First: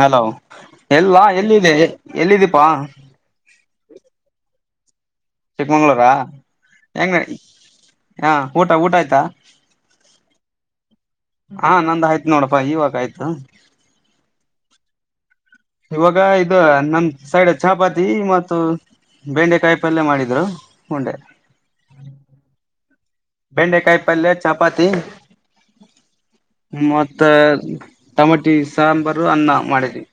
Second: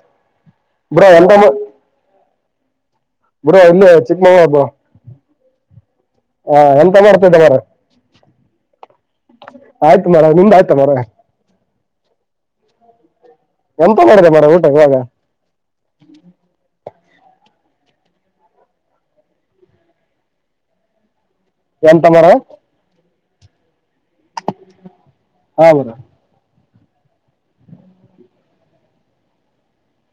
Hello bro ಎಲ್ಲವಾ ಎಂತ ಎಲ್ಲಿದೆ ಎಲ್ಲಿದ್ದೀಪಾ. ಪುರ ಇಲ್ಲಿ ಚಿಕ್ಕಮಂಗು ಚಿಕ್ಕಮಂಗ್ಳೂರಾ ಹ ಎಂತ ಹೆಂಗ ನೋಡ್ತಾ ಇದದ್ದ ಮರ ಹ ಊಟ ಊಟ ಆಯ್ತಾ ಆಯ್ತು ಮಾರಾಯ ನಿದ ಆಯ್ತ ಮಾರಾಯ. ಹಾ ನಂದ ಆಯ್ತು ನೋಡಪ್ಪಾ ಇವಾಗ ಆಯ್ತು ಎಂತ ಮಾಡಿದೆ ಮಾರಾಯ ಊಟ ಇವಾಗ. ಇವಾಗ ಇದು ನಮ ಸೈಡ್ ಚಪಾತಿ ಮತ್ತು, ಬೆಂಡೆಕಾಯಿ ಪಲ್ಯ ಮಾಡಿದ್ರು ಉಂಡೆ ಎಂತ ಮರ ಬೆಂಡೆಕಾಯಿ ಪಲ್ಯ ಚಪಾತಿ ಹಾ ಮರ ಮತ್ತ ಟಮಟಿ ಸಾಂಬಾರು ಅನ್ನ ಮಾಡಿದವಿ.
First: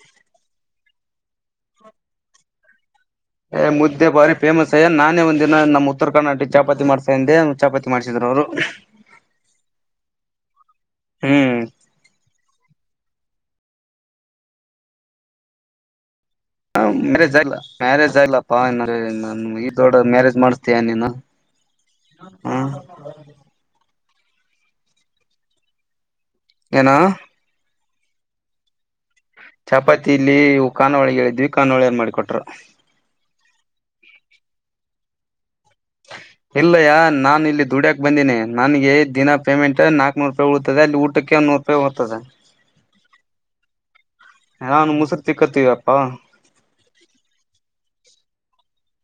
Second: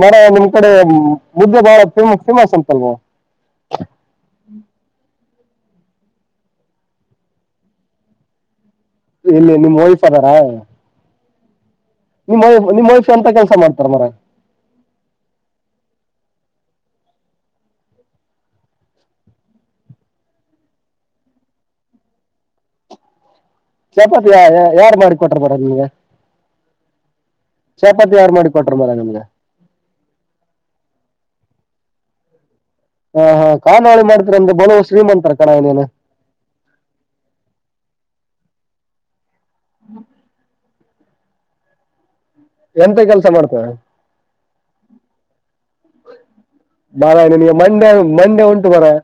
ಮರ ನಿಮ್ ಕಡೆ ಮುದ್ದೆ ಪೆಮ್ ಫೇಮಸ್ ಅಂತಲ್ವಾ ಏ ಮುದ್ದೆ ಬಾರಿ ಫೇಮಸ್ ಅಯ್ಯ ನಾನೇ ಒಂದು ನಮ್ಮ್ ಉತ್ತರ ಕರ್ನಾಟಕ್ ಚಪಾತಿ ಮಾಡ್ಸಾಂದೆ ಚಪಾತಿ ಮಾಡಿಸಿದ್ರು ಅವ್ರು ಇಲ್ಲಿ ನಿಮ್ಮ ವೈಫ್ ಅದಾರ ಹ್ಮ್ ನಿಮ್ಮ್ ವೈಫ್ ನಿಮ್ಮ ವೈಫ್ ಅಂತ ಕೆಲ್ಸ ಮಾಡ್ತಾರ ಮರ ಹ ಮ್ಯಾರೇಜ್ ಆ ಮ್ಯಾರೇಜ್ ಆಗ್ಲ್ಲಪ್ಪಾ ಈ ದೊಡ ಮ್ಯಾರೇಜ್ ಮಾಡಿಸತೀಯ ನೀನು ಹ್ಮ್ ಚಪಾತಿಯ ಯಾರ ಮಾಡಿ ಕೊಟ್ರ ಬರ ನಿಮಗ ಏನೂ ಚಪಾತಿ ಯಾರ ಮಾಡಿ ಕೊಟ್ಟಾರ ಮಾರಾಯ ನಿಮಗ ಚಪಾತಿ ಇಲ್ಲಿ ಖಾನಾವಳಿ ಹೇಳಿದ್ವಿ ಖಾನಾವಳಿರ ಮಾಡಿ ಕೊಟ್ಟಾರ ಹ ಹಾ ಖಾನಾವಳಿ ಮಾಡ್ತ ಅಂದ ಬಡವರ ಶ್ರೀಮಂತರ ಕಣ ನೀನು ಇಲ್ಲಯ್ಯ ನಾನ ಇಲ್ಲಿ ದುಡ್ಯಾಕ್ ಬಂದೇನಿ ನನಗೆ ದಿನ ಪೇಮೆಂಟ್ ನಾಕ್ನ್ನುರೂಪಾಯ ಉಳಿತದೆ ಅಲ್ಲಿ ಊಟಕ್ಕೆ ಒನ ನೂರು ರೂಪಾಯಿ ಹೋತದೆ ಎಂತ ಕೆಲ್ಸ ಮಾಡ್ತ ನಾನು ಮುಸರು ತಿಕ್ಕತ್ತೀವಪ್ಪಾ [unintelligible] ಮಂಡೇ ಮಂಡೆ ಉಂಟು ಮಾರಾಯ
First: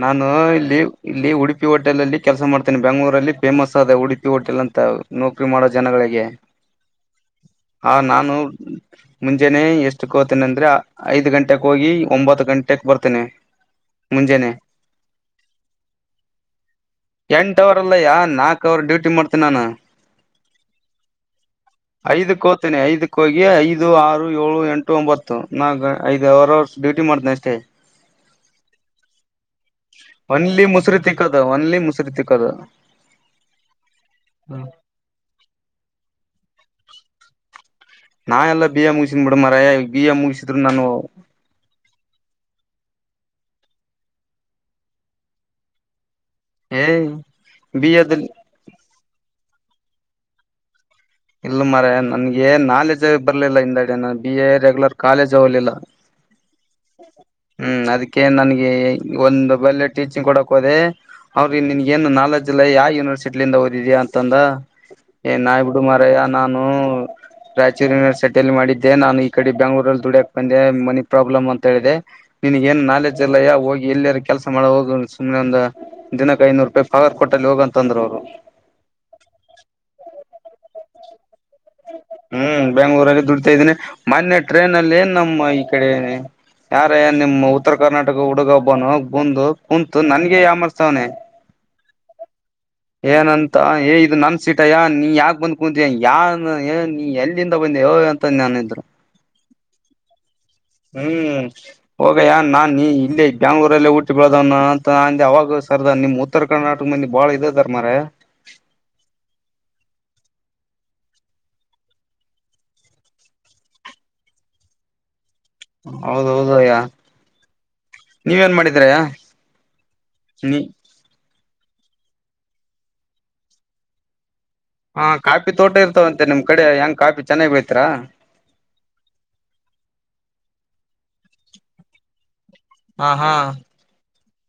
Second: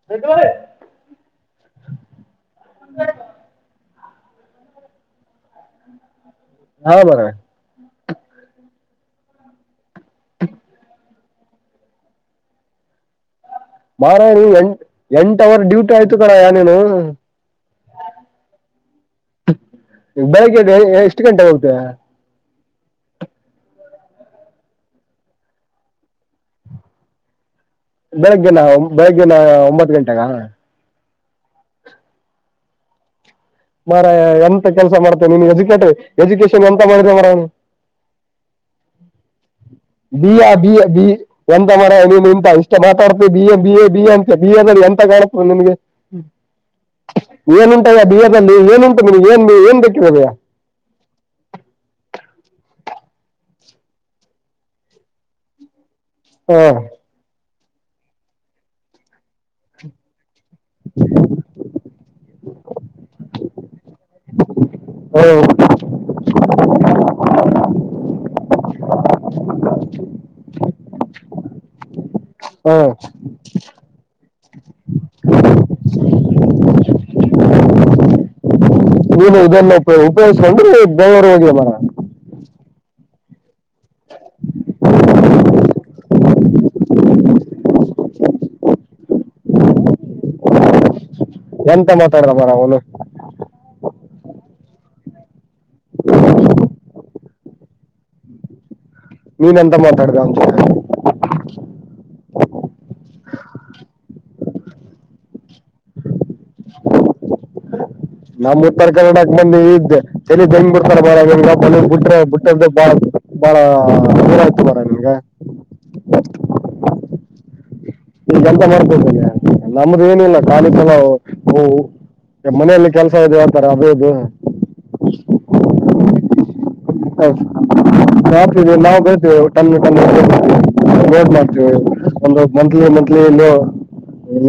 ನಾನು ಇಲ್ಲಿ ಇಲ್ಲಿ ಉಡುಪಿ ಹೋಟೆಲ್ಲ್ಲಿ ಕೆಲ್ಸ ಮಾಡ್ತೇನೆ ಬೆಂಗಳೂರಲ್ಲಿ ಫೇಮಸ್ ಉಡುಪಿ ಹೋಟೆಲ್ ಅಂತ ನೌಕರಿ ಮಾಡೋ ಜನಗಳಿಗೆ ಹಾ ಮರಯಾ ಹ ನಾನು ಮುಂಜೆನೆ ಎಷ್ಟು ಕೋತೀನ ಅಂದ್ರೆ ಐದ್ ಗಂಟೆಗೆ ಹೋಗಿ ಒಂಬತ್ತು ಗಂಟೆಕ್ ಬರ್ತೇನೆ ಮಾರ ನೀ ಮುಂಜಾನೆ ಎಂಟ ಎಂಟ ಅವರ್ ಡ್ಯೂಟಿ ಆಯ್ತು ಕಣ್ಣಯ್ಯ ನೀನು ಅವರ ಡೂಟಿ ಮಾಡ್ತನಿ ನಾನು ಬೆಳಿಗ್ಗೆದೆ ಎಷ್ಟು ಗಂಟೆ ಹೋಗ್ತೀರಾ ಇತೇನೆ ಐದಕ್ಕ ಹೋಗಿ ಐದು ಆರು ಏಳು ಎಂಟು ಒಂಬತ್ತು ನಾಕ್ ಐದು ಅವರ್ ಅವರ್ಸ್ ಡ್ಯೂಟಿ ಮಾಡ್ತೇನೆ ಅಷ್ಟೇ. ಬೆಳಗ್ಗೆನ ಬೆಳಗ್ಗೆನ ಒಂಬತ್ತು ಗಂಟೆಗ ಒನ್ಲಿ ಮುಸರಿ ತಿಕ್ಕದ ಓನ್ಲಿ ಮುಸರಿ ತಿಕ್ಕದ ಮರಯ ಎಂತ ಕೆಲ್ಸ ಮಾಡ್ತೇನೆ ನೀನ್ ಎಜುಕೇಟ ಎಜುಕೇಶನ್ ಎಂತ ಮಾಡಿದ್ರ ಮಾರ ನೀ ನಾ ಎಲ್ಲ ಬಿ ಎ ಮುಗಿಸಿನ್ ಬಿಡ ಮಾರಾಯ ಎ ಬಿ ಆ ಮುಗಿಸಿದ್ರು ಬಿ ನಾನು ಬಿ ಎಂತ ಮರ ನೀನು ಇಂತ ಇಷ್ಟ ಮಾತಾಡ್ತೀ B A B B A ಅಂತ ಬಿ ಎ ದಲ್ಲಿ ಎಂತ ಕಾಣುತ್ತ ನಿನಗೆ ಏ ಏನುಂಟಯ ಬಿ ಎ ಅಲ್ಲಿ ಏನುಂಟು ಮ ಏನ್ ಏನ್ ಬೇಕರದಯ ಇಲ್ಲ ಮರಯಾ ನನಗೆ ನಾಲೇಜ್ ಬರ್ಲಿಲ್ಲ ಹಿಂದೆಡೆ ನಾನ ಬಿ ಎ ರೆಗ್ಯುಲರ್ ಕಾಲೇಜ್ ಹೋಗ್ಲಿಲ್ಲ. ಹ್ಮ ಹ್ಮ್ ಅದಕ್ಕೆ ನನ್ಗೆ ಒಂದು ಬಲ್ಲೆ ಟೀಚಿಂಗ್ ಕೊಡಕ್ ಹೋದೆ ಅವ್ರ ನಿನಿಗೆ ಏನು ನಾಲೆಜ್ ಇಲ್ಲ ಯಾವ ಯುನಿವರ್ಸಿಟಿ ಯಿಂದ ಓದಿದೀ ಅಂತ ಅಂದ ಹಾ, ಏನ್ ನಾಬಟ್ಟ ಮಾರಾಯ ನಾನು ರಾಯಚೂರಿನ ಸೆಟಲ್ ಮಾಡಿದ್ದೆ ನಾನು ಈ ಕಡೆ ಬೆಂಗಳೂರಲ್ಲಿ ದುಡಿಯಕ್ ಬಂದೆ ಮನಿ ಪ್ರಾಬ್ಲಮ್ ಅಂತ ಹೇಳಿದೆ. ನಿನ್ಗ ಹಾ. ಏನ್ ನಾಲೆಜ್ ಇಲ್ಲಯ ಹೋಗಿ ಇಲ್ಲೆರ ಕೆಲ್ಸ ಮಾಡ ಹೋಗ ಸುಮ್ನೆ ಒಂದ್ ದಿನಕ್ಕೆ ಐನೂರು ರೂಪಾಯಿ ಪಗಾರ ಕೊಟ್ಟಲ್ಲಿ ಹೋಗಂತ ಅಂದ್ರು ಅವ್ರು ದೇವರು ಹೋಗಿ [unintelligible] ಬೆಂಗಳೂರಲ್ಲಿ ದುಡಿತಾ ಇದ್ದೀನಿ ಮೊನ್ನೆ ಟ್ರೈನ್ ಅಲ್ಲಿ ಏನ್ ನಮ್ಮ ಈ ಕಡೆ ಯಾರ ನಿಮ್ಮ್ ಉತ್ತರ ಕರ್ನಾಟಕ ಹುಡುಗಬ್ಬನು ಬಂದು ಕುಂತು ನನ್ಗೆ ಯಮರ್ಸ್ತವನೆ ಎಂತ ಮಾತಾಡ ಏನಂತ ಎ ಇದು ನನ್ ಸೀಟಯ್ಯ ನೀ ಯಾಕ ಬಂದ್ ಕುಂತಿಯಾ ನೀ ಎಲ್ಲಿಂದ ಬಂದೆ ಅಂತ ನನ್ ಇದ್ರು ನೀನ್ಂತ ಮಾತಾಡದ ಹ್ಮ್ ಹೋಗಯ್ಯ ನಾ ನೀ ಇಲ್ಲಿ ಬೆ್ಯಾಂಗ್ಳೂರಲ್ಲೇ ಊಟಿ ಬೆಳದವನ ಅಂತ ಅಂದೆ ಅವಾಗ ಸರ್ದ ನಿಮ್ ಉತ್ತರ ಕರ್ನಾಟಕ ಮ ನಿ ಭಾಳ ಇದೆದರ್ ಮರಯಾ ನಮ್ ಉತ್ತರ ಕನ್ನಡಕ್ ಬಂದ್ದ ಚಲ ಬೆಂಗ್ ಬಿಡ್ತಾರ ಬ ಬಿಟ್ರೆ ಬಿಟ್ಟದ್ದು ಬಾಳ ಬಾಳ ದೂರ ಆಯ್ತ ಬರ ನಿನ್್ಗೆ ಹೌದ ಹೌದು ಅಯ್ಯ ಈ ಎಂತ ಮಾಡ್ಕೋನ ನಮ್ದು ಏನಿಲ್ಲ ನೀ ಕಾಲು ಚಲ ಹಓ ಮನೆಯಲ್ಲಿ ಕೆಲ್ಸ ಇದೆ ಹಳ್ತಾರೆ ಅದೇದು ಹಾ ಕಾಫಿ ತೋಟ ಇರ್ತಾವಂತೆ ನಿಮ್ ಕಡೆ ಹೆಂಗ್ ಕಾಫಿ ಚೆನ್ನಾಗ್ ಬೆಳಿತಾರ ಹತ ನಾವು ಬರ್ತೇವೆಟ ದ ಮಾಡ್ತವಿ ಒಂದು ಮಂತ್ಲಿ ಹಾ ಮಂತ್ಲಿ ಹಾ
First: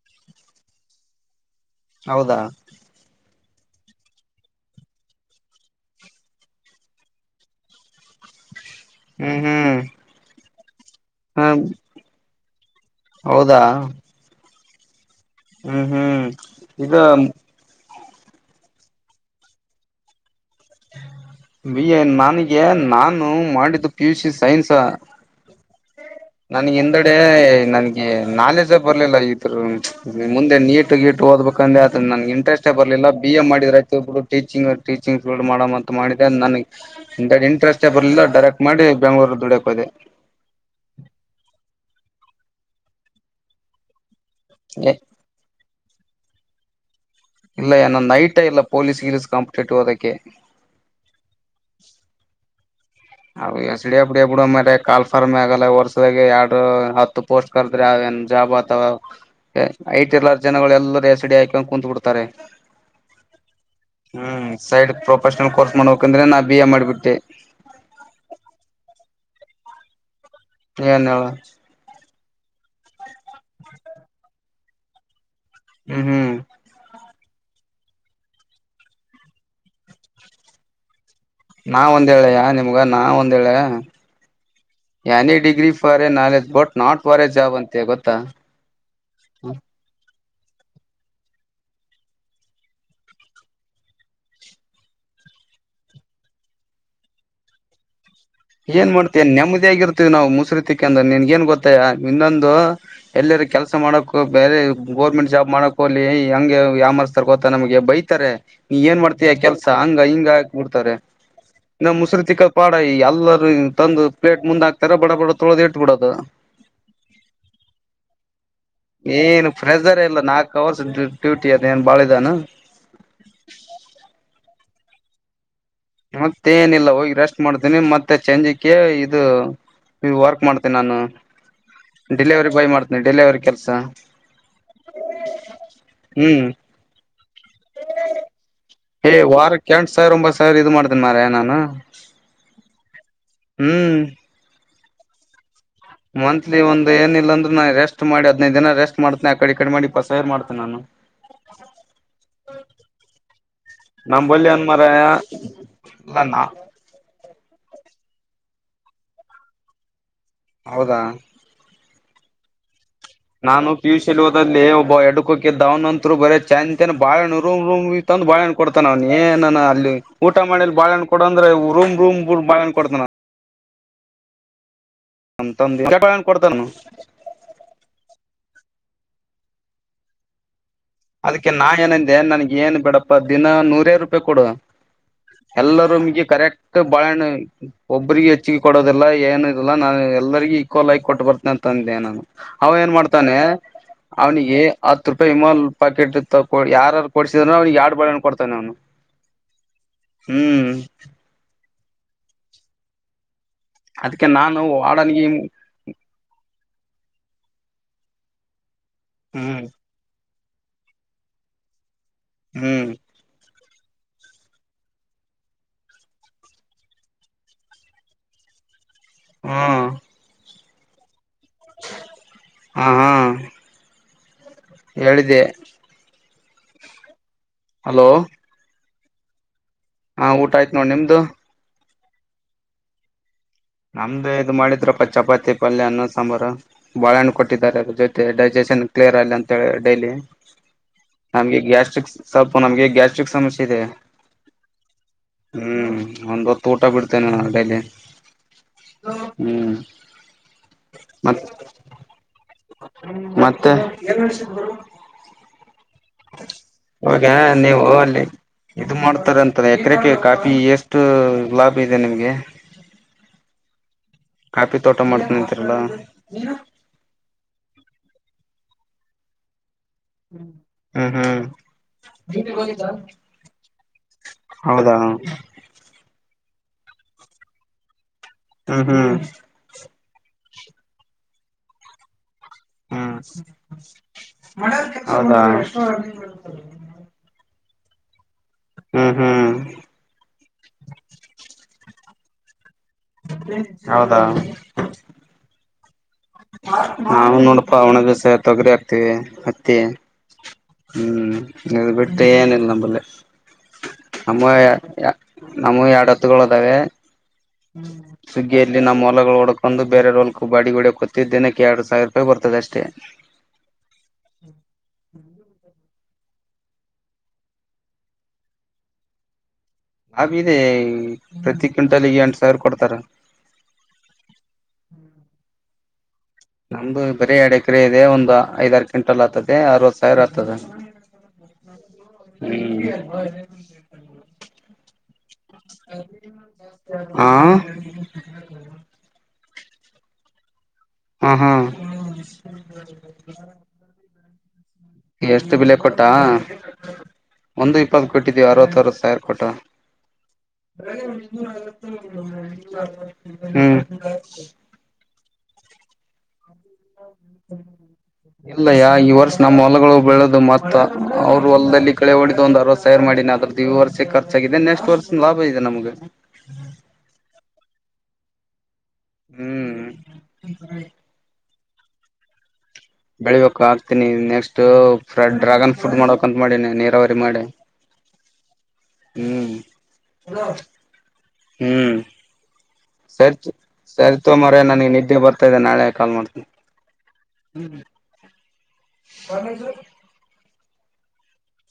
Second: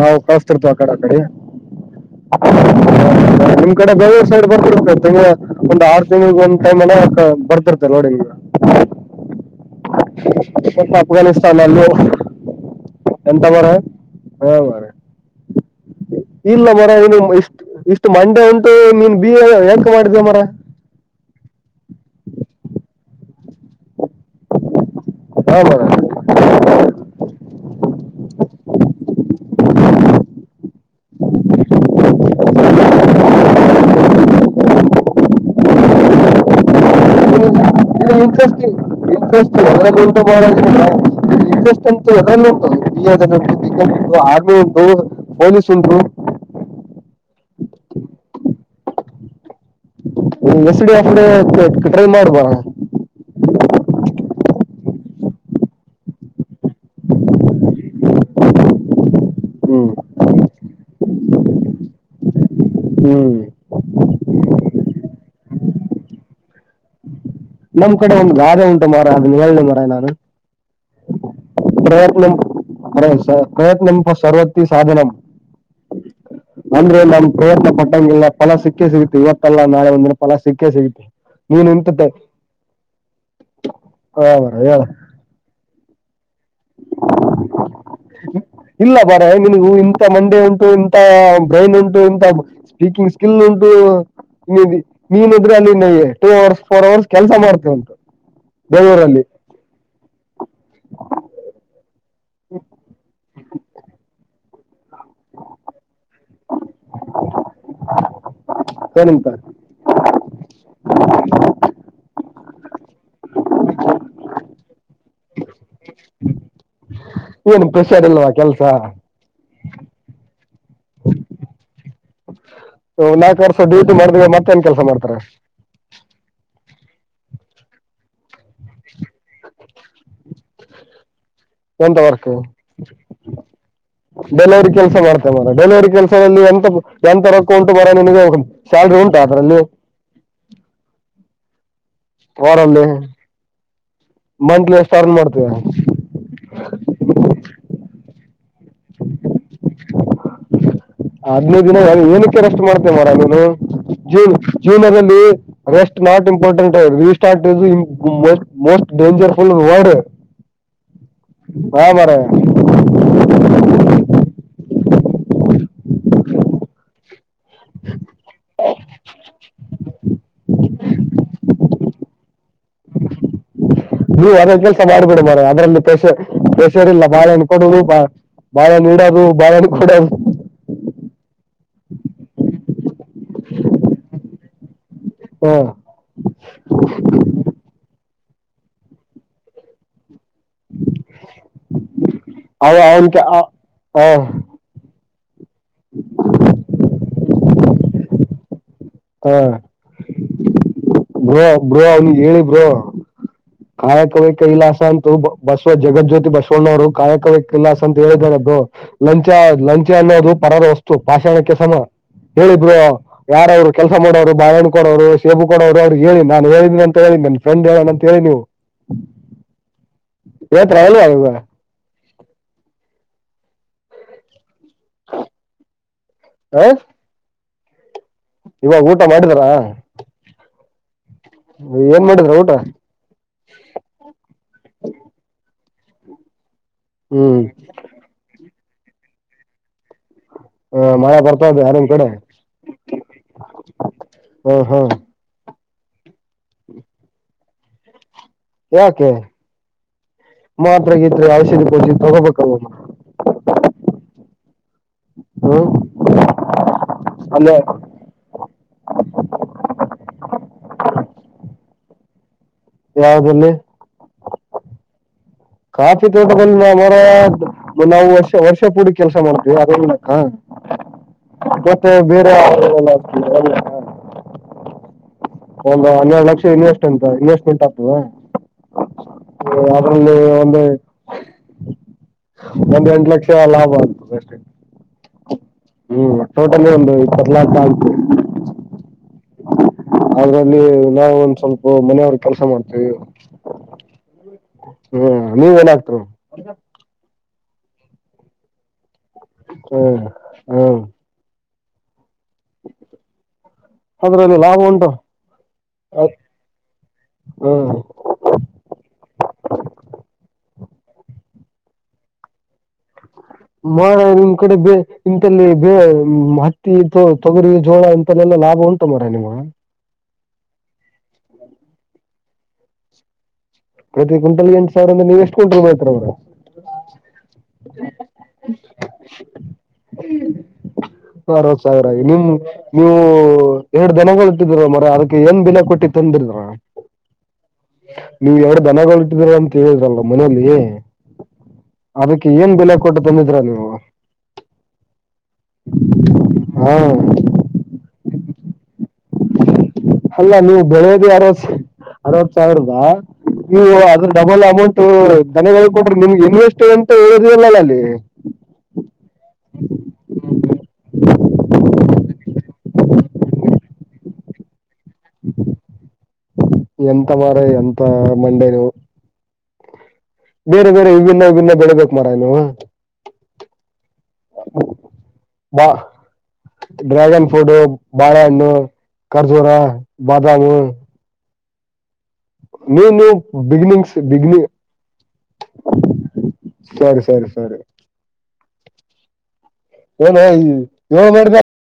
ನಾವು ಕಳತಿರ್ತವ ಆ ಕಡೆ ಆ ಕಡೆ ಹೌದಾ ನಿಮ್ ಕಡೆ ಬೆೇಗಳೂರು ಸೈಡ್ ಬರ್ಿರ್ತ್ ಒಂದ ಆರ್ ತಿಂಳಗ್ ಒಂದ್ ಟೈಮ ಅಲ್ಲ ಬರ್ತಿರ್ತತೆ ನೋಡಿ ಹ್ಮ್ ಹ್ಮ್ ನಿಮಗ ಹ ಅಫ್ಘಾನಿಸ್ತಾನ್ ಅಲ್ಲ ಎಂತ ಹೌದಾ ಮರ ಹಾ ಮರ ಹ್ಮ್ ಹ್ಮ್ ಇಲ್ಲ ಬರ ಇದು ಇನು ಇಷ್ಟ ಇಷ್ಟ ಮಂಡೆ ಉಂಟು ನೀನ್ ಬಿ ಎಕ ಮಾಡಿದ ಮರ ಬಿ ಎ ನನಗೆ ನಾನು ಮಾಡಿದ್ದು ಪಿ ಯು ಸಿ ಸೈನ್ಸ ಹೌ ಬರ ನನ್ಗೆ ಎಿಂದೆಡೆ ನನ್ಗೆ ನಾಲೆಜ ಬರ್ಲಿಲ್ಲ ಇದರು ಮುಂದೆ ನೀಟ ಗೀಟು ಓದ್ಬೇಕಂದೆ ನನ್ಗೆ ಇಂಟ್ರೆಸ್ಟ್ೇ ಬರ್ಲಿಲ್ಲ ಬಿ ಎ ಮಾಡಿದ್ರ ಒಬ್ ಟೀಚಿಂಗ್ ೀಚಿಂಗ್ ಫಲ್ಡ್ ಮಾಡ್ ಅಂತ ಮಾಡ ನ ಇ ಇಂಟ್ರೆಸ್ಟ್ ಇ ಇಂಟ್ರೆಸ್ಟಂಗ್ ಇಂಟ್ರೆಸ್ಟ ಇಷ್ಟ ಅಂತೂ ಅದಲ್ಲಂಟ ಬಿಯದ ಉಟು ಚಕ್ಕನ್ ಉಟು ಆರ್ಮಿ ಉಂಟು ಪೊಲೀಸ್ ಸಿಂಧು ಇಲ್ಲ ಏನ್ ನೈಟ ಇಲ್ಲ ಪೊಲೀಸ್ ಗಿಲೀಸ್ ಕಂಪ್ ಎಸ್ ಡಿ ಟ್ರೈ ಮಾಡ್ಬಾರಧು ಹ ಎಸ್ಡಿ ಬಿಬ್ಡ ಮ ಕಾಲ್ ಾರ್ ಆಗಲ್ಲ ವರ್ಷದಾಗ ಎರಡು ಹತ್ತು ಪೋಸ್ಟ್ ಕರ್ದ್ರ ಜಾಬ್ ಆಥವಾ ಹ್ಮ್ ಐಟ ಎರ್ಲ್ಲ ಜನಗಳು ಎಲ್ಲರೂ ಎಸಡಿ ಹಾಕೊಂಡ ಕುತ್ ಬಿಡ್ತಾರೆ ಹ್ಮ್ ಹ್ಮ್ ಸೈಡ್ ಪ್ರೊಫೆಷ್ನಲ್ ಕೋರ್ಸ್ ಮಾಡಬೇಕಂದ್ರೆ ನಾ ಬಿ ಎ ಮಾಡ್ಬಿಟ್ಟೆ ನಮ್ ಕಡೆ ಒಂದು ಗಾದೆ ಉಂಟು ಮರ ಅದು ನಿ ಮರಾಯ ನಾನು ಏನ್ ಹೇಳ ಪ್ರಯತ್ನ ಅ ಸ ಪ್ರಯತ್ನ ಸವತ್ತ ಸಾಧನ ಹ್ಮ್ ಹ್ಮ್ ಅಂದ್ರೆ ನಮ ಇವ ಕೊಟ್ಟಂಗೆಲ್ಲ ಫಲ ಸಿಕ್ಕೇ ಸಿಗುತ್ತೆ ಇವತ್ತಲ್ಲ ನಾಳೆ ಒಂದಿನ ಫಲ ಸಿಕ್ಕ ಸಿಗುತ್ತೆ ನೀನು ನಾ ಇಂತ ಒಂದೇಳೆ ಮಗ ನಾ ಒಂದಳ ಹೇಳ ಯನೇ ಡಗ್ರಿ ಬಾರ ನಾೆ ಇಲ್ಲ ಬರ ನಿನಗೂ ಇಂತ ಮಂದ ಉಂಟು ಇಂತ ಬ್ರೈನ್ ಉಂಟು ಇಂತ ಸ್ಪೀಕಿಂಗ್ ಸ್ಕಿಲ್ ಉಂಟು ನೀ ನೀನ್ಿದ್ರೆ ಅಲ್ಲಿ ಟೂ ಅವರ್ಸ್ ಫೋರ್ ಅವರ್ಸ್ ಕೆಲ್ಸ ಮಾಡ್ತೇವಿ ಏನ್ ಮಾಡ್ತೀವಿ ನೆಮ್ಮದಿಿಯಗಿರ್ತೀವಿ ನಾವು ಮುಸರಿತಿಕ ಅಂದ್ರೆ ನಿನ್ ಏನ್ ಗೊತ್ತಾಯ ಇನ್ನೊಂದು ಎಲ್ಲರೂ ಕೆಲಸ ಮಾಡಕ ಬೇರೆ ಗೋರ್ಮೆಂಟ್ ಜಾಬ್ ಮಾಡಕ್ ಹೋಗಲಿ ಹಂಗೆ. ಯಾಮರ್ಸ್ತರೆ ಗೊತ್ತಾ ನಮಗೆ ಬೈತಾರೆ. ಏನ್ ಏನಂತ ಮಾಡ್ತೀಯ ಕೆಲ್ಸಾ ಹಂಗ ಹಿಂಗ ಹಾಕ್ ಬಿಡ್ತಾರೆ ನಮ್ಮ ಮುಸರುತಿಕ್ಕ ಪಾಡ ಎಲ್ಲ. ತಂದು ಪ್ಲೇಟ್ ಮುಂದೆ ಹಾಕ್ತಾರ ಬಡ ಬಡ ತೊಳೋದ್ ಇಟ್ಬಿಡೋದು. ಏನ್ ಪ್ರೆಷ್ಾರ್ಲ್ವಾ ಕೆಲ್ಸ. ಫ್ರೆಜರ್ ಎಲ್ಲ ನಾಲ್ಕ್ು ಅವರ್ಸ್ ಡ್ಯೂಟಿ ಅದಏನ್ ಬಾಳಿದಾನು. ನಾಲ್ಕು ವರ್ಷ ಡೂಟಿ ಮಾಡಿದವ ಮತ್ತೆ ಏನ್ ಕೆಲ್ಸ ಮಾಡ್ತಾರೆ ಮತ್ತೆ ಏನಿಲ್ಲ ಹೋಗಿ ರೆಸ್ಟ್ ಮಾಡ್ತೀನಿ ಮತ್ತೆ ಸಂಜೆಗೆ ಇದು. ಈ ವರ್ಕ್ ಮಾಡ್ತೇನೆ ನಾನು. ಎಂತವರ್ಕು. ಡಿಲಿವರಿ ಬಾಯ್ ಮಾಡ್ತೇನಿ ಡೆಲಿವರಿ ಕೆಲ್ಸ ಡೆಲವರಿ ಕೆಲ್ಸ ಮಾಡ್ತೇ ಮರ ಡೆಲವರಿ ಕೆಲ್ಸದಲ್ಲಿ ಹ್ಮ್ ಎಂತ ಎಂತ. [unintelligible] ೌಂಟು [unintelligible] ಬರ ನಿಿನಗೆ ಸಾಲರಿ ಏ ಉಂಟಾ ಅದರಲ್ಲಿ. ವಾರಕ್ಕೆ ಎಂಟ ಸಾವಿರ ಒಂಬತ್ ಸಾವಿರ ಇದು ಮಾಡ್ತೇನಿ ಮಾರಾಯ ನಾನು ವರಲ್ಲಿ ಹ್ಮ್ ಟರ್ನ್ ಮಾಡ್ತೀವಿ ಮಂತ್ಲಿ ಒಂದ ಏನಿಲ್ಲ ಅಂದ್ರೆ ನಾ ಎಷ್ಟ ಮಾಡಿ ಹದಿನೈದು ದಿನ ರೆಸ್ ಮಾಡತನೆ ಆ ಕಡೆ ಮಾಡಿ ಪಸೇರ್ ಮಾಡ್ತನೆ ನಾನು ಹದ್ನೈದು ದಿನ ಏನಕ್ಕೆ ರೆಸ್ಟ್ ಮಾಡ್ತೇ ಮರ ನೀನು ಜೂನ್ ನಂಬಲ್ಲಿ ಏನ್ ಮಾರಾಯ ಜೂನ್ಲ್ಲಿ ರೆಸ್ಟ್ ಇಲ್ಲ ನಾಟ್ ನಾ important restart is ಮಟ್ most dangerful word [unintelligible] ಹೌದಾ ಹಾಂ ಮರ [inaudible] ನಾನು ಪಿಯ ಯುಷ ಇಲೋಲ್ಲಿ ಒಬ್ಬ ಎಡ್ಡುಕೋಕಿದ್ದ ಅವ್ನಂತರು ಬರೇ ಚೆನ್ ಚನ್ ಬಾಳ ನುರುಮ್ರು್ [unintelligible] ೊಂದು [unintelligible] ಬಾಳಹಣ್ಣ ಕೊತಾನ ಅವ್ ಏ ನಾನ ಅಲ್ಲಿ ಊಟ ಮಾಡಲಿ ಬಾಳಹಣ್ಣ ಕೊಡ ಅ್ರೆ ರೂಮ್ ರೂ್ ಬಾಹಣ್ಣ ಕೊತಾನ ನೀರ [unintelligible] ಮಾಡ್ಬಿಡು ಮನೆೆ ನಮ್ ಅದರಲ್ಲಿ ತಂದ ಕೊಡ್ತಾನ ಕಷರ್ ಇಲ್ಲ ಬಾಣ ಕೊಡುದು ಬಾ [unintelligible] ಬಾಳೆಹಣ್ಣು ನೀಡದು ಬಾಳೆಹಣ್ಣು ಕೂಡದು ಅದಕ್ಕೆ ನಾ ಏನಂದ ನ್ ನನ್ಗ ಏನ್ ಬಿಡಪ್ಪಾ ದಿನ ನೂರ ರೂಪಾಯಿ ಕೊಡು ಹಾ ಎಲ್ಲರೂ ರೂಮ್ಗೆ ಕರೆಕ್ಟ್ ಬಾಳಣ ಒಬ್ಬ ಇಬ್ಬರಿಗೆ ಹೆಚ್ಚಿಗೆ ಕೊಡೋದಿಲ್ಲ ಏನು ಇಲ್ಲ ನ ಎಲ್ಲ ಈಕ್ವಲ್ ಕೊಟ್ಟು ಬರ್ತನೆ ಅಂತಂದೆ ನಾನು ಅವ ಅವನು ಏನ್ ಅವನ್ ಮಾಡ್ತಾನೆ ಹಾ ಅವನಿಗೆ ಹತ್ತು ರೂಪಾಯಿ ಇಮಲ್ ಪಾಕೆಟ್ ಯಾರು ಕೊಡಸಿದ್ರ ಅವ್ಿಗೆ ಎರಡು ಬಳೆ ಕೊಡ್ತಾನೆ ಅವ್ನು ಹಾ ಹ್ಮ್ ಬ್ರೋ ಬ್ರೋ ಅವನಿಗೆ ಹೇಳಿ ಬ್ರೋ ಕಾಯ ಕವ ಅದಕ್ಕೆ ಕ ನಾನು ಇಲ್ಲಾಸಂತು ವಾಡನ್ಗೆ ಬಸವ ಜಗತ್ ಜ್ಯೋತಿ ಬಸವಣ ನವರು [unintelligible] ಕಾಯಕವಕ್ ಇಲಾಸ್ ಅಂತ ಹೇಳಿದಾರ ಅದು ಲಂಚ ಹ್ಮ್ ಲಂಚ ಅನ್ನೋ ರೂಪ [unintelligible] ಬರದ ವಸ್ತು ಪಾಷಣಕ್ಕೆ ಸಮ [unintelligible] ಹೇಳಿದ್ರು ಹ್ಮ್ ಯಾರವರು ಕೆಲಸ ಮಾಡೋರು ಬಾಳೆಹಣ್ಣು ಕೊಡೋರು ಸೇಬು ಕೊಡೋರು ಅವ್ರು ಹೇಳಿ ನಾನು ಹೇಳಿದಿ ಅಂತ ಹೇಳಿ ನನ್ನ ಫ್ರೆಂಡ್ ಹೇಳಣ ಅಂತ ಹೇಳಿ ನೀವು ಹ್ಮ ಹ್ಮ ಇವತ್ರಲ್ವಾ [unintelligible] ಹೇಳಿದೆ ಹಾ ಹಲೋ. ಇವಾಗ ಊಟ ಮಾಡಿದಾರಾ. ಹಾ ಊಟ ಆಯ್ತತ್ ನೋಡ್ ನಿಮ್ದು. ಏನ್ ಮಾಡಿದ್ರ ಊಟ. ನಮ್ದ ಇದು ಮಾಡಿದ್ರಪ್ಪ ಚಪಾತಿ ಪಲ್ಯ ಅನ್ನ ಸಾಂಬಾರು ಬಾಳಹಣ್ಣ್ ಹ್ಮ್ ಕೊಟ್ಟಿದ್ದಾರೆ ಅ ಜೊತೆ ಡೈಜೆಷನ್ ಕ್ಲಿಯರ್ ಅಲ್ಲಿ ಅಂತ ಹೇಳಿ ಡೈಲಿ. ಆ, ಮಳೆ ಬರ್ತಾ ಇದೆ ನಮ್ಗೆ ಯಾರ ಕಡೆ ಗ್ಯಾಸ್ಟ್ರಿಕ್ ಸ್ವಲ್ಪ ನಮ್ಗೆ ಗ್ಯಾಸ್ಟ್ರಿಕ್ ಸಮಸ್ಯೆ ಇದೆ. ಹ್ಮ ಹ್ಮ. ಹ್ಮ್ ಒಂದು್ ಹೊತ್ತು ಊಟ ಬಿಡ್ತೇನೆ ಡೈಲಿ ಯಾಕೆ ಹ್ಮ್ ಮಾತ್ರೆ ಗೀತ್ರಿ ಮತ್ ಔಷಧಿ ಕೊೋಡ್ಸ [unintelligible] ತಗೋಬೇಕಲ್ಮ್ಮ ಮತ್ತೆ ಹ್ಮ್ [inaudible] ಅವಾಗ ಅಲ್ಲೇ ನೀವು ಅಲ್ಲಿ ಇದು ಮಾಡ್ತಾರೆ ಅಂತ ಎಕರೆಕ ಕಾಫಿ ಎಷ್ಟು ಲಾಭ ದ ನಿಮಗೆ ಯಾವ ದಲ್ಲಿ ಕಾಫಿ ತೋಟ ಮಾಡ್ತೀನಿ ಕಾಫಿ ತೋಟದಲ್ಲಿ ನ ಮರ [unintelligible] ನಾವು ವರ್ಷ ವರ್ಷ ಪೂಡಿ ಕೆಲ್ಸ ಮಾಡ್ತವಿ ಅದೇ ಹ್ಮ್ ಹ್ಮ್ ಹಾತ್ತೆ ಬೇರೆಲ್ಲ [unintelligible] ಹೌದಾ ಒಂದು ಹನ್ನೆರಡು ಲಕ್ಷ ಇನ್ವೆಸ್ಟ್ ಅಂತ ಇನ್ವೆಸ್ಟ್ಮೆಂಟ್ ಆಗ್ತದ ಹ್ಮ್ ಹ್ಮ್ ಅಲ್ಲಿ [unintelligible] ಒಂದ್ ಎಂಟು ಹ್ಮ್ ಲಕ್ಷ ಲಾಭ [unintelligible] ಹೌದಾ ಹ್ಮ್ ಟೋಟಲಿ ಒಂದು ಇಪ್ಪತ್ನಾಲ್ಕು ಹ್ಮ್ ಹ್ಮ್ ಅದ್ರಲ್ಲಿ ನಾವು ಒಂದ್ ಸ್ವಲ್ಪ ಮನೆಯವ್ರ ಕೆಲಸ ಮಾಡ್ತವಿ ಹೌದಾ ಹ್ಮ್ ನೀವ ಏನಾಗ್ತ ಹಾ ನೋಡಪಾ ಒಣ ಬೆಸಾಯ ತೊಗರಿ, ಹತ್ತಿ ಹ್ಮ್ ಹ್ಮ್ ಇದು ಬಿಟ್ಟ ಎನಿಲ್ಲ ನಮ್ಮ ಅದರಲ್ಲಿ ಲಾಭ ಉಂಟು ನಮ್ಮು ಎರಡ ಅದ್- ಎತ್ತುಗಳುದಾವೆ ಹ್ಮ್ ಸುಗ್ಗಿಯಲ್ಲಿ ನಮ್ಮ ಹೊಲಗಳು ಒಡ್ಕೊಂಡು ಬೇರೆಯವ್ರವರ ಬಾಡಿ ಹೋಡಿಕೊತ್ತಿದ್ದ ದಿನಕ್ಕೆ ಎರಡು ಸಾವಿರ ರೂಪಾಯಿ ಬರ್ತದ ಅಷ್ಟೇ ಮ ನಿಮ್ ಕಡೆ ಬೇ ಇಂತಲ್ಲಿ ಬೇ ಮತ್ತ ಹತ್ತಿ, ತೊಗರಿ, ಜೋಳ, ಇಂತಲ್ಲೆಲ್ಲಾ ಲಾಭ ಉಂಟು ಮಾರ ನಿಮ ಲಾಬ ಇದೆ ಪ್ರತಿ ಕ್ವಿಂಟಲ್ಗ ಎಂಟು ಸಾವಿರ ಕೊಡ್ತಾರ ಪ್ರತಿ ಕ್ವಿಂಟಲ್ ಎಂಟ್ ಸಾವಿರ ಅ್ರ ನೀವ ಎಷ್ಟ ಕ್ವಿಂಟಲ್ ಬೆಳಿತಿರ್ ಹಂಗಾರ ನಮ್ದು ಬರೀ ಎಡೆಕರೆ ಇದೆ ಒಂದು ಐದಾರ ಕ್ವಿಂಟಲ್ ಆಗ್ತದೆ ಅರವತ್ತು ಸಾವಿರ ಆಗ್ತದೆ ಅರವತ್ ಸಾವಿರ ಆಗ ನಿಮ ನೀವು ಹ್ಮ್ ಎರಡು ದಿನ ಹೊಲ್ತಿದೀರ ಮರ ಅದಕ್ಕೆ ಏನ್ ಬೆಲೆ ಕೊಟ್ಟಿ ತಂದ [unintelligible] ಹ ನೀವು ಎರಡ ದನಗಟ್ಟಿದೀರ ತ ಹೇಳಿದ್ರಲ್ಲ ಮನೆಯಲ್ಲಿ ಹಾ ಹಾ ಅದಕ್ಕೆ ಏನ್ ಬೆಲೆ ಕೊಟ್ಟು ಬಂದಿದ್ರ ನೀವು ಎಷ್ಟು ಬೆಲೆೆ ಕೊಟ್ಟಾ ಹಾ ಒಂದು ಇಪ್ಪತ್ತು ಕೊಟ್ಟಿದ್ದೀವಿ ಅರವತ್ತ ಅರವತ್ತು ಸಾವಿರ ಕೊಟ್ಟ ಅಲ್ಲ ನೀವು ಬೆಳೆಯೋದ ಅರವತ್ ಅರವತ್ ಸಾವಿರದ ನೀವು ಹ್ಮ್ ಅದ್ರ ಡಬಲ್ ಅಮೌಂಟ್ ಧನೆಳ್ ಕೊಟ್ರಿ ನಿಮಗೆ ಇನ್ವೆಸ್ಟ್ ಎಂತ ಹೇಳಿರಲೀಲ ಇಲ್ಲ ಅಲ್ಲಿ ಇಲ್ಲಯ್ಯ ಈ ವರ್ಷ ನಮ್ಮ ಹೊಲಗಳು ಬೆಳೋದು ಮತ್ತ ಅವ್ರರು ಹೊಲದಲ್ಲಿ ಗಳೆ ಹೊಡಿದ ಒಂದ್ ಅರವತ್ ಸಾವಿರ ಮಾಡನ ಅದ್ರ ಈ ವರ್ಷ ಖರ್ಚ ಆಗಿದೆ ನೆಸ್ಟ್ ಎಂತ ಮಾರಯ ಎಂತ ಮಂಡೇ ನೀವು ಹ್ಮ್ ಬೇರೆ ಬೇರೆ ವಿಭಿನ್ನ ವಿಭಿನ್ನ ಬೆಳಿಬೇಕ್ ಮಾರಯ ನೀವ ಬೆಳಿಬೇಕು ಆಕ್ತೀನಿ ನೆಕ್ಸ್ಟ್ ಬಾ ಡ್ರಾಗನ್ ಫ್ರೂಟ್ ಮಾಡಕಂತ ಮಾಡೀನಿ ನೀರಾವರಿ ಮಾಡಿ ಇಲ್ ಕಜೂರ, ಹ್ಮ್ ಬಾದಾಮ್ ಹ್ಮ್ ಸರಿತು ಬಿಗಿನಿಂಗ್ಸ್ ಸರಿತೋ ಬಿಗಿನಿಂಗ್ ಮಾರಾಯಾ ನನಗೆ ನಿದ್ದೆ ಬರ್ತಾದೆೆ ನಾಳೆ ಕಾಲ್ ಮಾಡ್ತೀನಿ ಸರಿ ಸರಿ ಸರಿ [inaudible] ಏನ ಯ [unintelligible]